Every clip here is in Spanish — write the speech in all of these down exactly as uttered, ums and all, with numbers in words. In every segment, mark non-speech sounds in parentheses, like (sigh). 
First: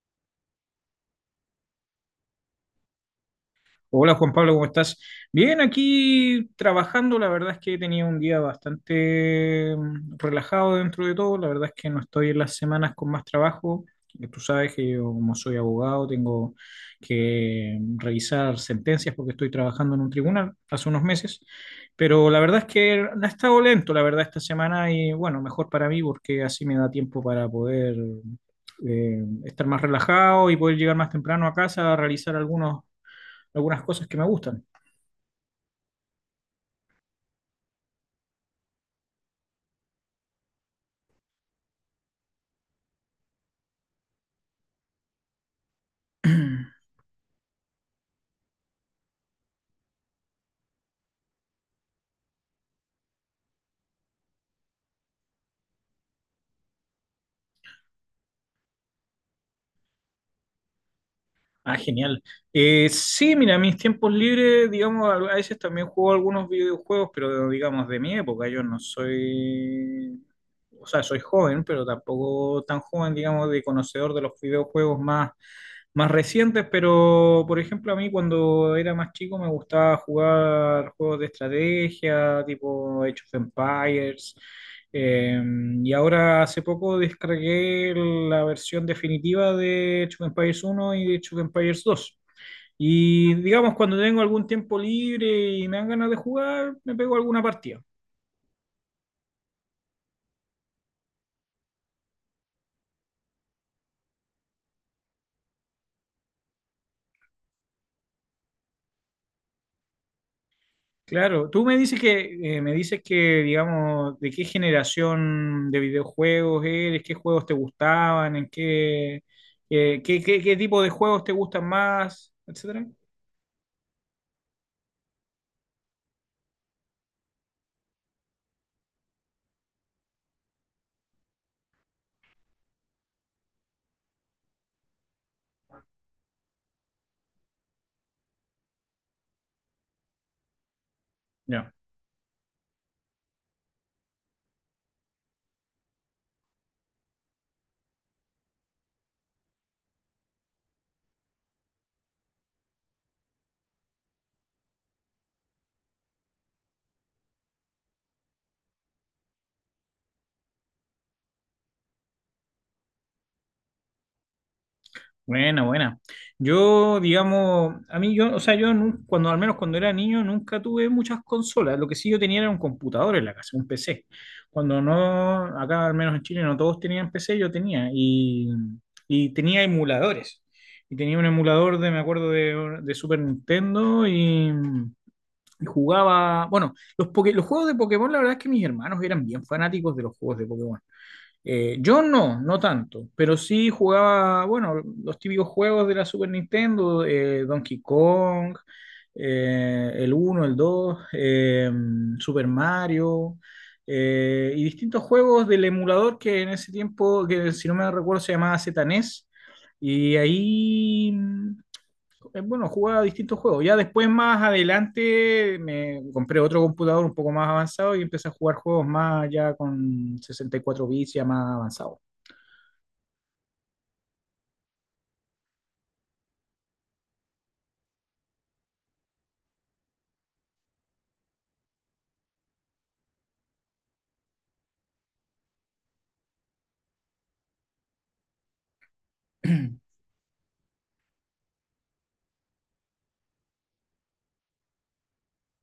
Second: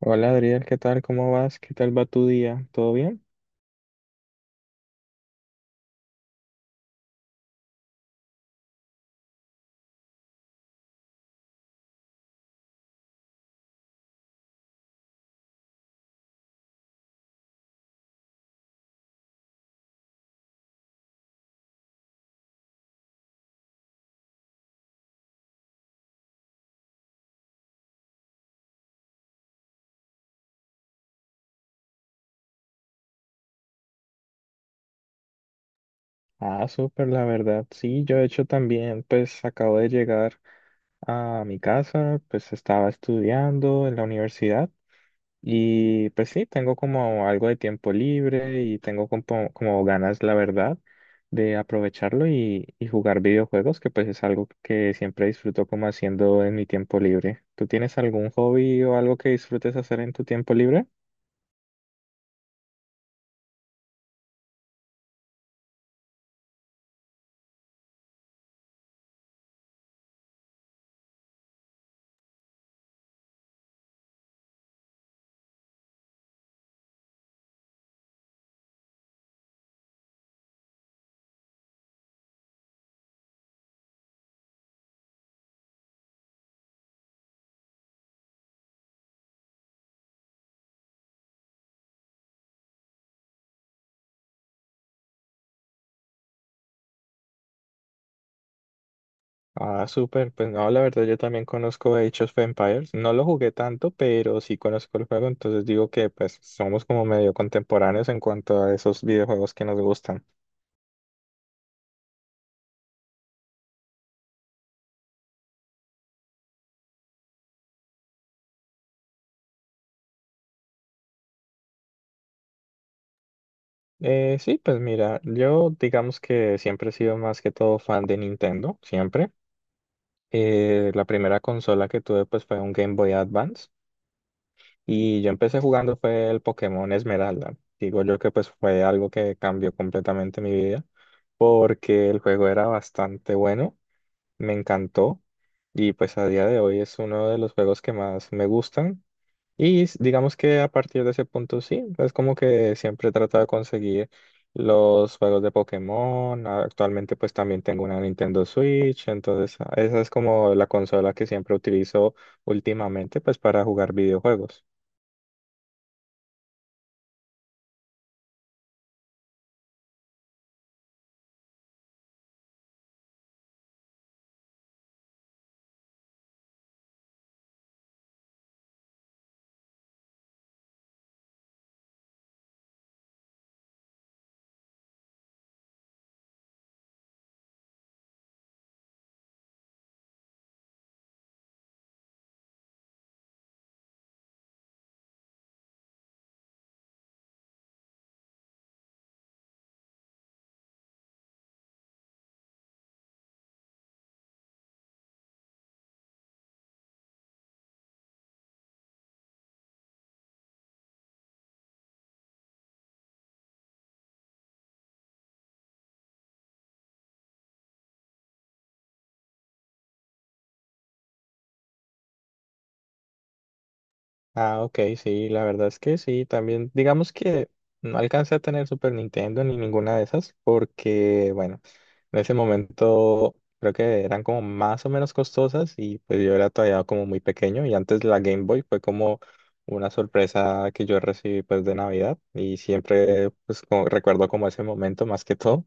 Hola Adriel, ¿qué tal? ¿Cómo vas? ¿Qué tal va tu día? ¿Todo bien? Hola Juan Pablo, ¿cómo estás? Bien, aquí trabajando, la verdad es que he tenido un día bastante mm, relajado dentro de todo, la verdad es que no estoy en las semanas con más trabajo. Eh, tú sabes que yo como soy abogado tengo que mm, revisar sentencias porque estoy trabajando en un tribunal hace unos meses, pero la verdad es que ha estado lento, la verdad, esta semana y bueno, mejor para mí porque así me da tiempo para poder eh, estar más relajado y poder llegar más temprano a casa a realizar algunos algunas cosas que me gustan. Ah, súper, la verdad. Sí, yo de hecho también, pues acabo de llegar a mi casa, pues estaba estudiando en la universidad y pues sí, tengo (clears throat) como algo de tiempo libre y tengo como, como ganas, la verdad, de aprovecharlo y, y jugar videojuegos, que pues es algo que siempre disfruto como haciendo en mi tiempo libre. ¿Tú tienes algún hobby o algo que disfrutes hacer en tu tiempo libre? Ah, genial. Eh, sí, mira, mis tiempos libres, digamos, a veces también juego algunos videojuegos, pero digamos de mi época, yo no soy, o sea, soy joven, pero tampoco tan joven, digamos, de conocedor de los videojuegos más, más recientes, pero por ejemplo, a mí cuando era más chico me gustaba jugar juegos de estrategia, tipo Age of Empires. Eh, y ahora hace poco descargué la versión definitiva de Age of Empires uno y de Age of Empires dos. Y digamos, cuando tengo algún tiempo libre y me dan ganas de jugar, me pego alguna partida. Ah, súper. Pues no, la verdad yo también conozco Age of Empires. No lo jugué tanto, pero sí conozco el juego, entonces digo que pues somos como medio contemporáneos en cuanto a esos videojuegos que nos gustan. Claro, tú me dices que, eh, me dices que, digamos, de qué generación de videojuegos eres, qué juegos te gustaban, en qué, eh, qué, qué- qué tipo de juegos te gustan más, etcétera. Eh, sí, pues mira, yo digamos que siempre he sido más que todo fan de Nintendo, siempre. Eh, la primera consola que tuve pues fue un Game Boy Advance y yo empecé jugando fue el Pokémon Esmeralda. Digo yo que pues fue algo que cambió completamente mi vida Ya. porque el juego era bastante bueno. Me encantó y pues a día de hoy es uno de los juegos que más me gustan. Y s- digamos que a partir de ese punto sí, es como que siempre trato de conseguir los juegos de Pokémon. Actualmente pues también tengo una Nintendo Switch, entonces ah, esa es como la consola que siempre utilizo últimamente pues para jugar videojuegos. Buena, buena. Yo, digamos, a mí yo, o sea, yo nun- cuando, al menos cuando era niño, nunca tuve muchas consolas. Lo que sí yo tenía era un computador en la casa, un P C. Cuando no, acá al menos en Chile no todos tenían P C, yo tenía. Y, y tenía emuladores. Y tenía un emulador de, me acuerdo, de, de Super Nintendo y, y jugaba, bueno, los, poke- los juegos de Pokémon. La verdad es que mis hermanos eran bien fanáticos de los juegos de Pokémon. Eh, yo no, no tanto, pero sí jugaba, bueno, los típicos juegos de la Super Nintendo. eh, Donkey Kong, eh, el uno el dos, eh, Super Mario, eh, y distintos juegos del emulador que en ese tiempo, que si no me recuerdo, se llamaba Z N E S, y ahí es bueno, jugaba distintos juegos. Ya después, más adelante, me compré otro computador un poco más avanzado y empecé a jugar juegos más ya con sesenta y cuatro bits, ya más avanzado. Ah, ok, sí, la verdad es que sí, también digamos que no alcancé a tener Super Nintendo ni ninguna de esas porque, bueno, en ese momento creo que eran como más o menos costosas y pues yo era todavía como muy pequeño y antes la Game Boy fue como una sorpresa que yo recibí pues de Navidad y siempre pues como- recuerdo como ese momento más que todo.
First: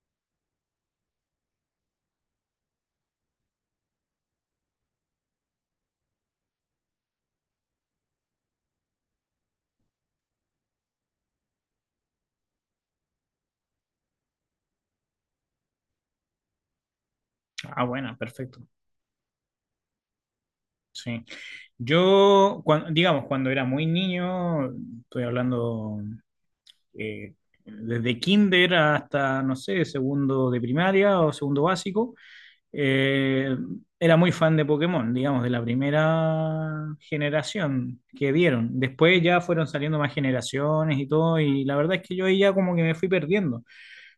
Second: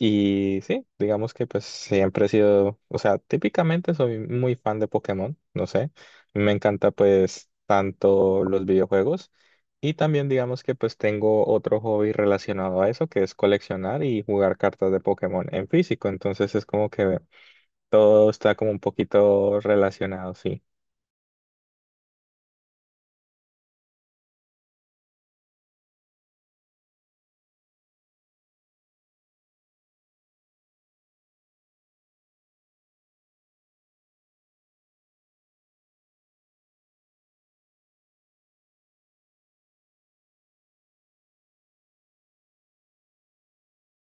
Y sí, digamos que pues siempre he sido, o sea, típicamente soy muy fan de Pokémon, no sé, me encanta pues tanto los videojuegos y también digamos que pues tengo otro hobby relacionado a eso que es coleccionar y jugar cartas de Pokémon en físico, entonces es como que Ah, bueno, todo está perfecto. como un poquito relacionado, sí. Sí. Yo, cuan- digamos, cuando era muy niño, estoy hablando, eh, desde kinder hasta, no sé, segundo de primaria o segundo básico. Eh, Era muy fan de Pokémon, digamos, de la primera generación que dieron. Después ya fueron saliendo más generaciones y todo, y la verdad es que yo ahí ya como que me fui perdiendo.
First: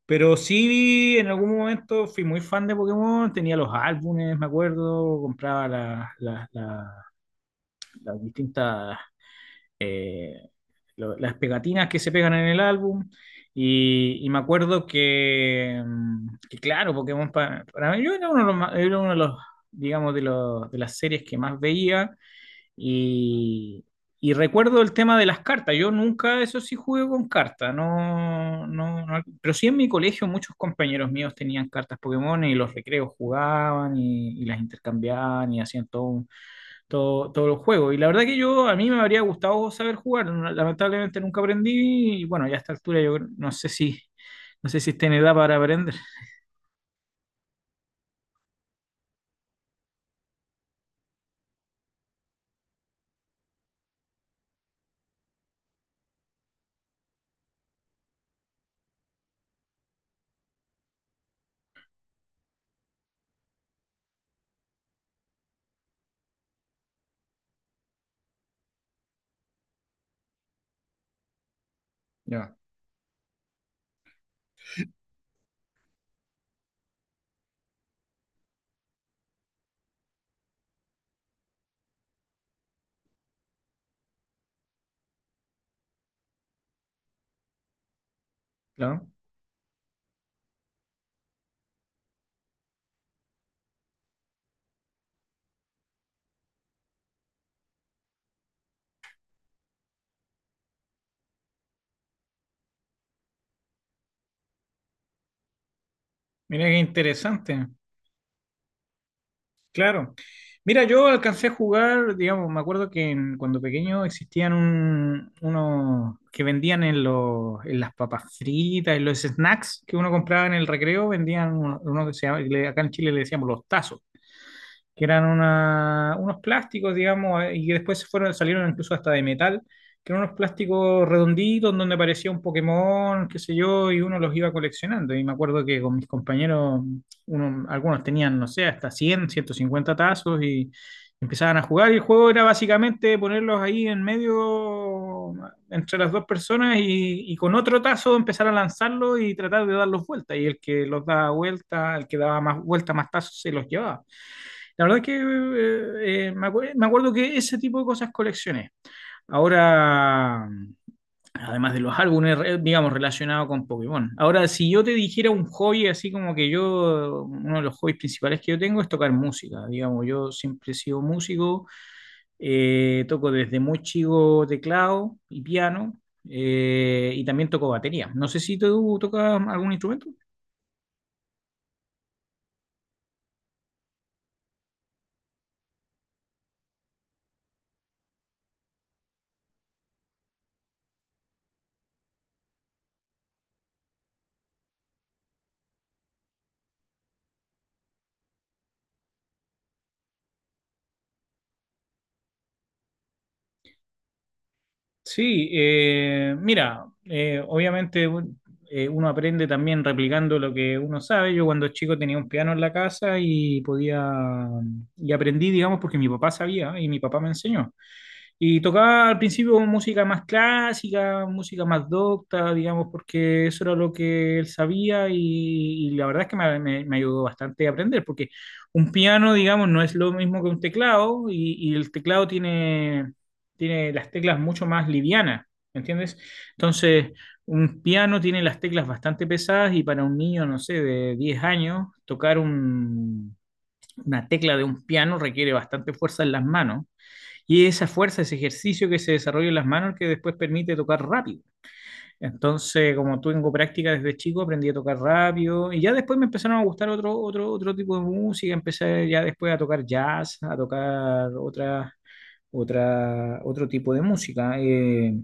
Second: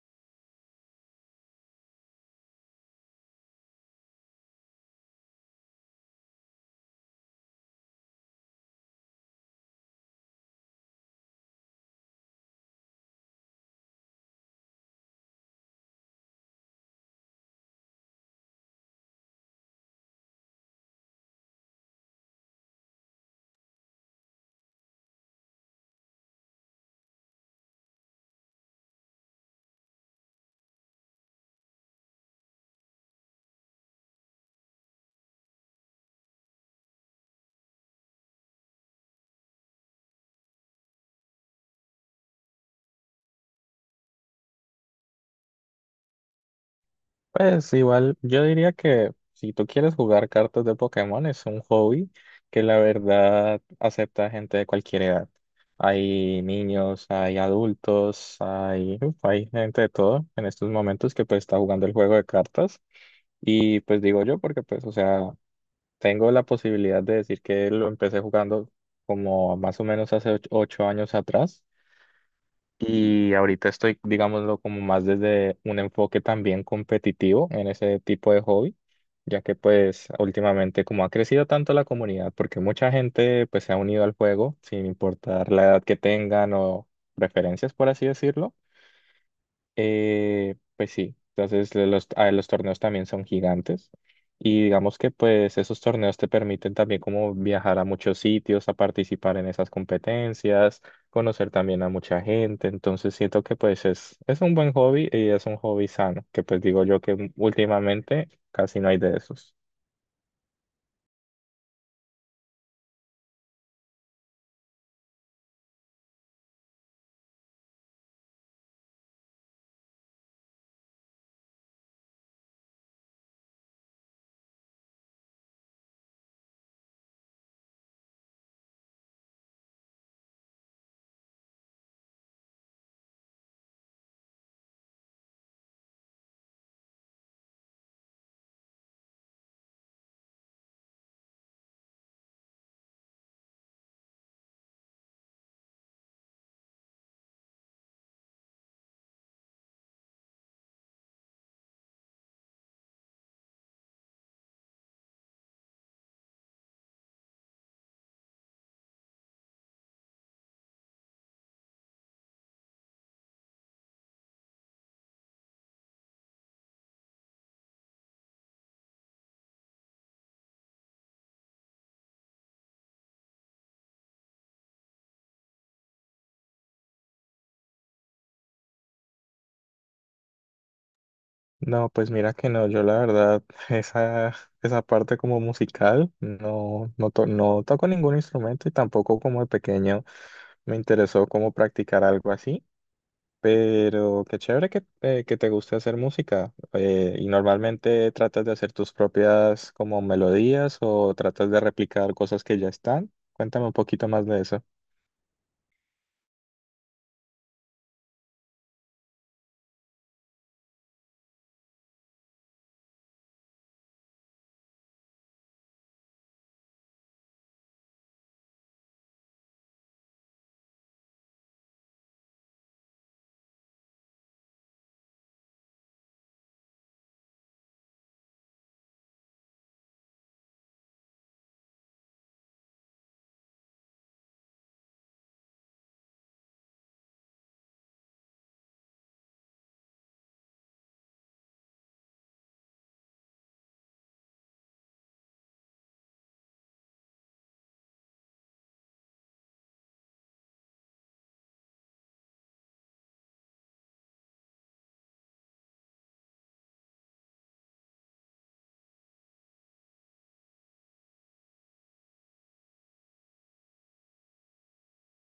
Pero sí, en algún momento fui muy fan de Pokémon, tenía los álbumes, me acuerdo, compraba las, las, las- las distintas lo- las pegatinas que se pegan en el álbum. Y, y me acuerdo que, mm, que, claro, Pokémon pa- para mí, yo era uno de los, era uno de los, digamos, de, los, de las series que más veía. Y, y recuerdo el tema de las cartas. Yo nunca, eso sí, jugué con cartas. No, no, no- pero sí en mi colegio muchos compañeros míos tenían cartas Pokémon y los recreos jugaban y, y las intercambiaban y hacían todo un todo, todos los juegos. Y la verdad que yo, a mí me habría gustado saber jugar, lamentablemente nunca aprendí y bueno, ya a esta altura yo creo, no sé si, no sé si está en edad para aprender. Pues igual, yo diría que si tú quieres jugar cartas de Pokémon es un hobby que la verdad acepta gente de cualquier edad. Hay niños, hay adultos, hay, uf, hay gente de todo en estos momentos que pues está jugando el juego de cartas. Y pues digo yo porque pues, o sea, tengo la posibilidad de decir que lo empecé jugando como más o menos hace och- ocho años atrás. Ya. Y ahorita estoy, digámoslo, como más desde un enfoque también competitivo en ese tipo de hobby, ya que pues últimamente como ha crecido tanto la comunidad, porque mucha gente pues se ha unido al juego sin importar la edad que tengan o preferencias, por así decirlo. Claro. Eh, pues sí, entonces lo- los, ah, los torneos también son gigantes y digamos que pues esos torneos te permiten también como viajar a muchos sitios, a participar en esas competencias, conocer también a mucha gente, entonces siento que pues es, es un buen hobby y es un hobby sano, que pues Mira qué digo yo que interesante. últimamente casi no hay de esos. Claro. Mira, yo alcancé a jugar, digamos, me acuerdo que en- cuando pequeño existían un- unos que vendían en, los, en las papas fritas, en los snacks que uno compraba en el recreo, vendían uno, uno que se llama, le- acá en Chile le decíamos los tazos, que eran una- unos plásticos, digamos, eh, y que después se fueron, salieron incluso hasta de metal, que eran unos plásticos redonditos donde aparecía un Pokémon, qué sé yo, y uno los iba coleccionando. Y me acuerdo que con mis compañeros, uno- algunos tenían, no sé, hasta cien, ciento cincuenta tazos y empezaban a jugar. Y el juego era básicamente ponerlos ahí en medio, entre las dos personas, y, y con otro tazo empezar a lanzarlo y tratar de darlos vuelta. Y el que los daba vuelta, el que daba más vuelta, más tazos, se los llevaba. La verdad que eh, eh, me, acu- me acuerdo que ese tipo de cosas coleccioné. Ahora, además de los álbumes, re- digamos, relacionados con Pokémon. Ahora, si yo te dijera un hobby, así como que yo, uno de los hobbies principales que yo tengo es tocar música. Digamos, yo siempre he sido músico, eh, toco desde muy chico teclado y piano, eh, y también toco batería. No sé si tú tocas algún instrumento. No, pues mira que no, yo la verdad, (laughs) esa, esa parte como musical, no, no, to- no toco ningún instrumento y tampoco como de pequeño. Me interesó cómo practicar algo así, pero qué chévere que, eh, que te guste hacer música. Eh, ¿y normalmente tratas de hacer tus propias como melodías o tratas de replicar cosas que ya están? Cuéntame un poquito más de eso. Sí, eh, mira, eh, obviamente un- eh, uno aprende también replicando lo que uno sabe. Yo cuando chico tenía un piano en la casa y podía, y aprendí, digamos, porque mi papá sabía y mi papá me enseñó. Y tocaba al principio música más clásica, música más docta, digamos, porque eso era lo que él sabía y, y la verdad es que me, me- me ayudó bastante a aprender, porque un piano, digamos, no es lo mismo que un teclado y, y el teclado tiene tiene las teclas mucho más livianas, ¿entiendes? Entonces, un piano tiene las teclas bastante pesadas y para un niño, no sé, de diez años, tocar un, una tecla de un piano requiere bastante fuerza en las manos y esa fuerza, ese ejercicio que se desarrolla en las manos que después permite tocar rápido. Entonces, como tengo práctica desde chico, aprendí a tocar rápido y ya después me empezaron a gustar otro, otro, otro tipo de música, empecé ya después a tocar jazz, a tocar otras otra, otro tipo de música. eh.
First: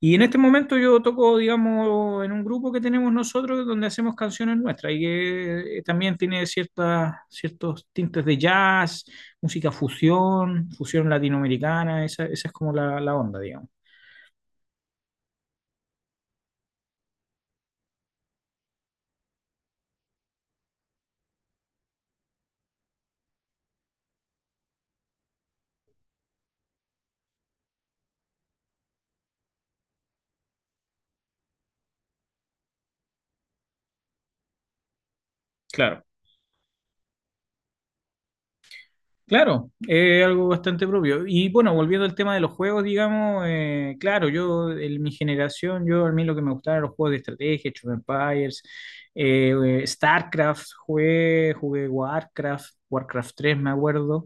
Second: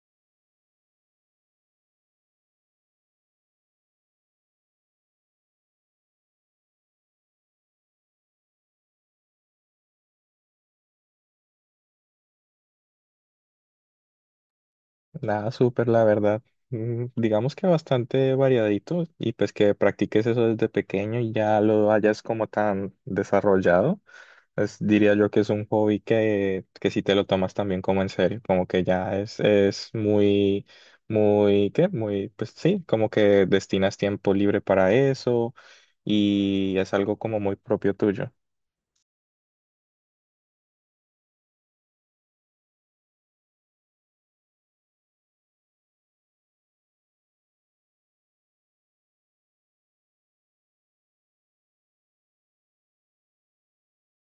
Y en este momento yo toco, digamos, en un grupo que tenemos nosotros donde hacemos canciones nuestras y que eh, también tiene ciertas, ciertos tintes de jazz, música fusión, fusión latinoamericana. esa, esa es como la, la onda, digamos. Nada, súper, la verdad. Mm, Digamos que bastante variadito y pues que practiques eso desde pequeño y ya lo hayas como tan desarrollado. Pues diría yo que es un hobby que, que si te lo tomas también como en serio, como que ya es, es muy, muy, ¿qué? Muy, pues sí, como que destinas tiempo libre para eso Claro. y es algo como muy propio tuyo. Claro, es algo bastante propio. Y bueno, volviendo al tema de los juegos, digamos, eh, claro, yo, en mi generación, yo a mí lo que me gustaban eran los juegos de estrategia, Age of Empires, eh, eh, StarCraft, jugué, jugué Warcraft, Warcraft tres, me acuerdo.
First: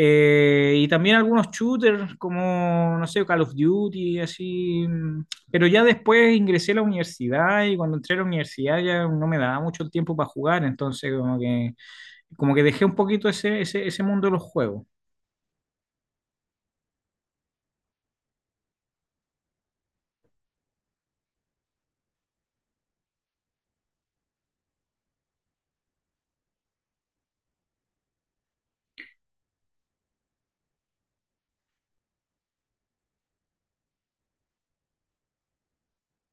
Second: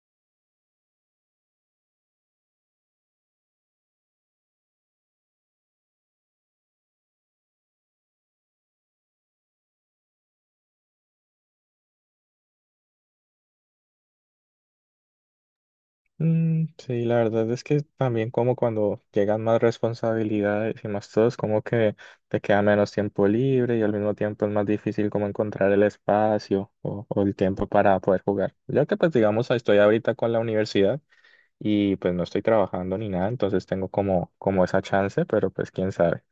Eh, y también algunos shooters como, no sé, Call of Duty, así. mm, Pero ya después ingresé a la universidad y cuando entré a la universidad ya no me daba mucho el tiempo para jugar, entonces como que como que dejé un poquito ese, ese, ese mundo de los juegos. Mm, sí, la verdad es que también como cuando llegan más responsabilidades y más todo, es como que te queda menos tiempo libre y al mismo tiempo es más difícil como encontrar el espacio o, o el tiempo para poder jugar. Ya que pues digamos estoy ahorita con la universidad y pues no estoy trabajando ni nada, entonces tengo como, como esa chance, pero pues quién sabe.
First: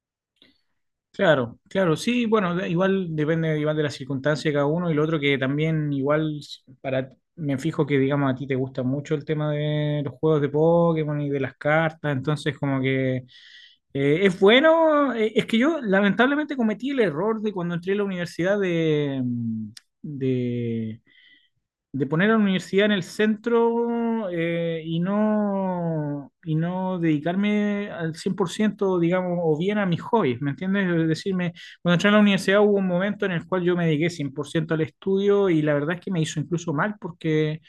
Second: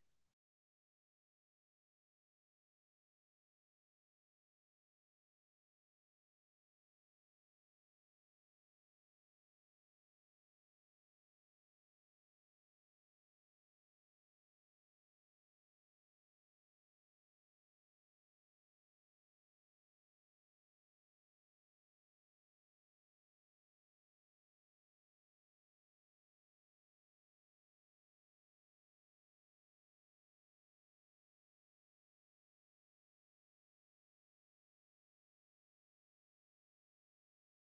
Claro, claro, sí, bueno, de- igual depende igual de las circunstancias de cada uno y lo otro que también igual s- para, me fijo que digamos a ti te gusta mucho el tema de los juegos de Pokémon y de las cartas, entonces como que eh, es bueno, eh, es que yo lamentablemente cometí el error de cuando entré a la universidad de, mm, de de poner a la universidad en el centro, eh, y no, y no dedicarme al cien por ciento digamos, o bien a mis hobbies, ¿me entiendes? Es decirme, cuando entré a la universidad hubo un momento en el cual yo me dediqué cien por ciento al estudio y la verdad es que me hizo incluso mal porque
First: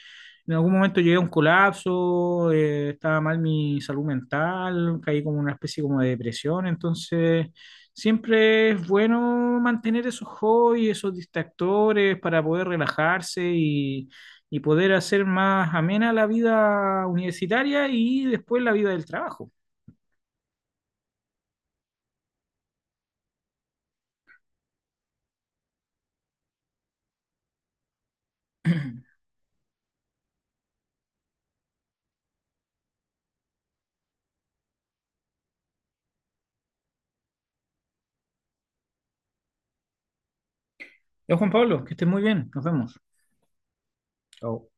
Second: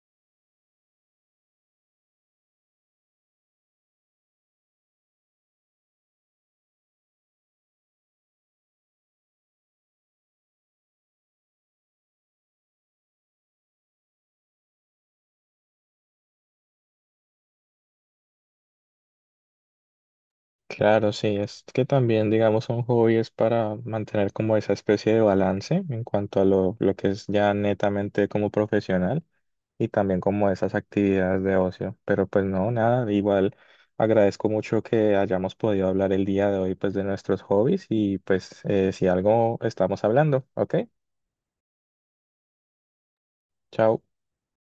en algún momento llegué a un colapso. Eh, estaba mal mi salud mental, caí como en una especie como de depresión, entonces... Siempre es bueno mantener esos hobbies, esos distractores para poder relajarse y, y poder hacer más amena la vida universitaria y después la vida del trabajo. Claro, sí, es que también, digamos, son hobbies para mantener como esa especie de balance en cuanto a lo, lo que es ya netamente como profesional y también como esas actividades de ocio. Pero pues no, nada, igual agradezco mucho que hayamos podido hablar el día de hoy pues de nuestros hobbies y pues eh, si algo estamos hablando, ¿ok? Yo, Juan Pablo, que estés muy bien. Nos vemos. Chao. Chao.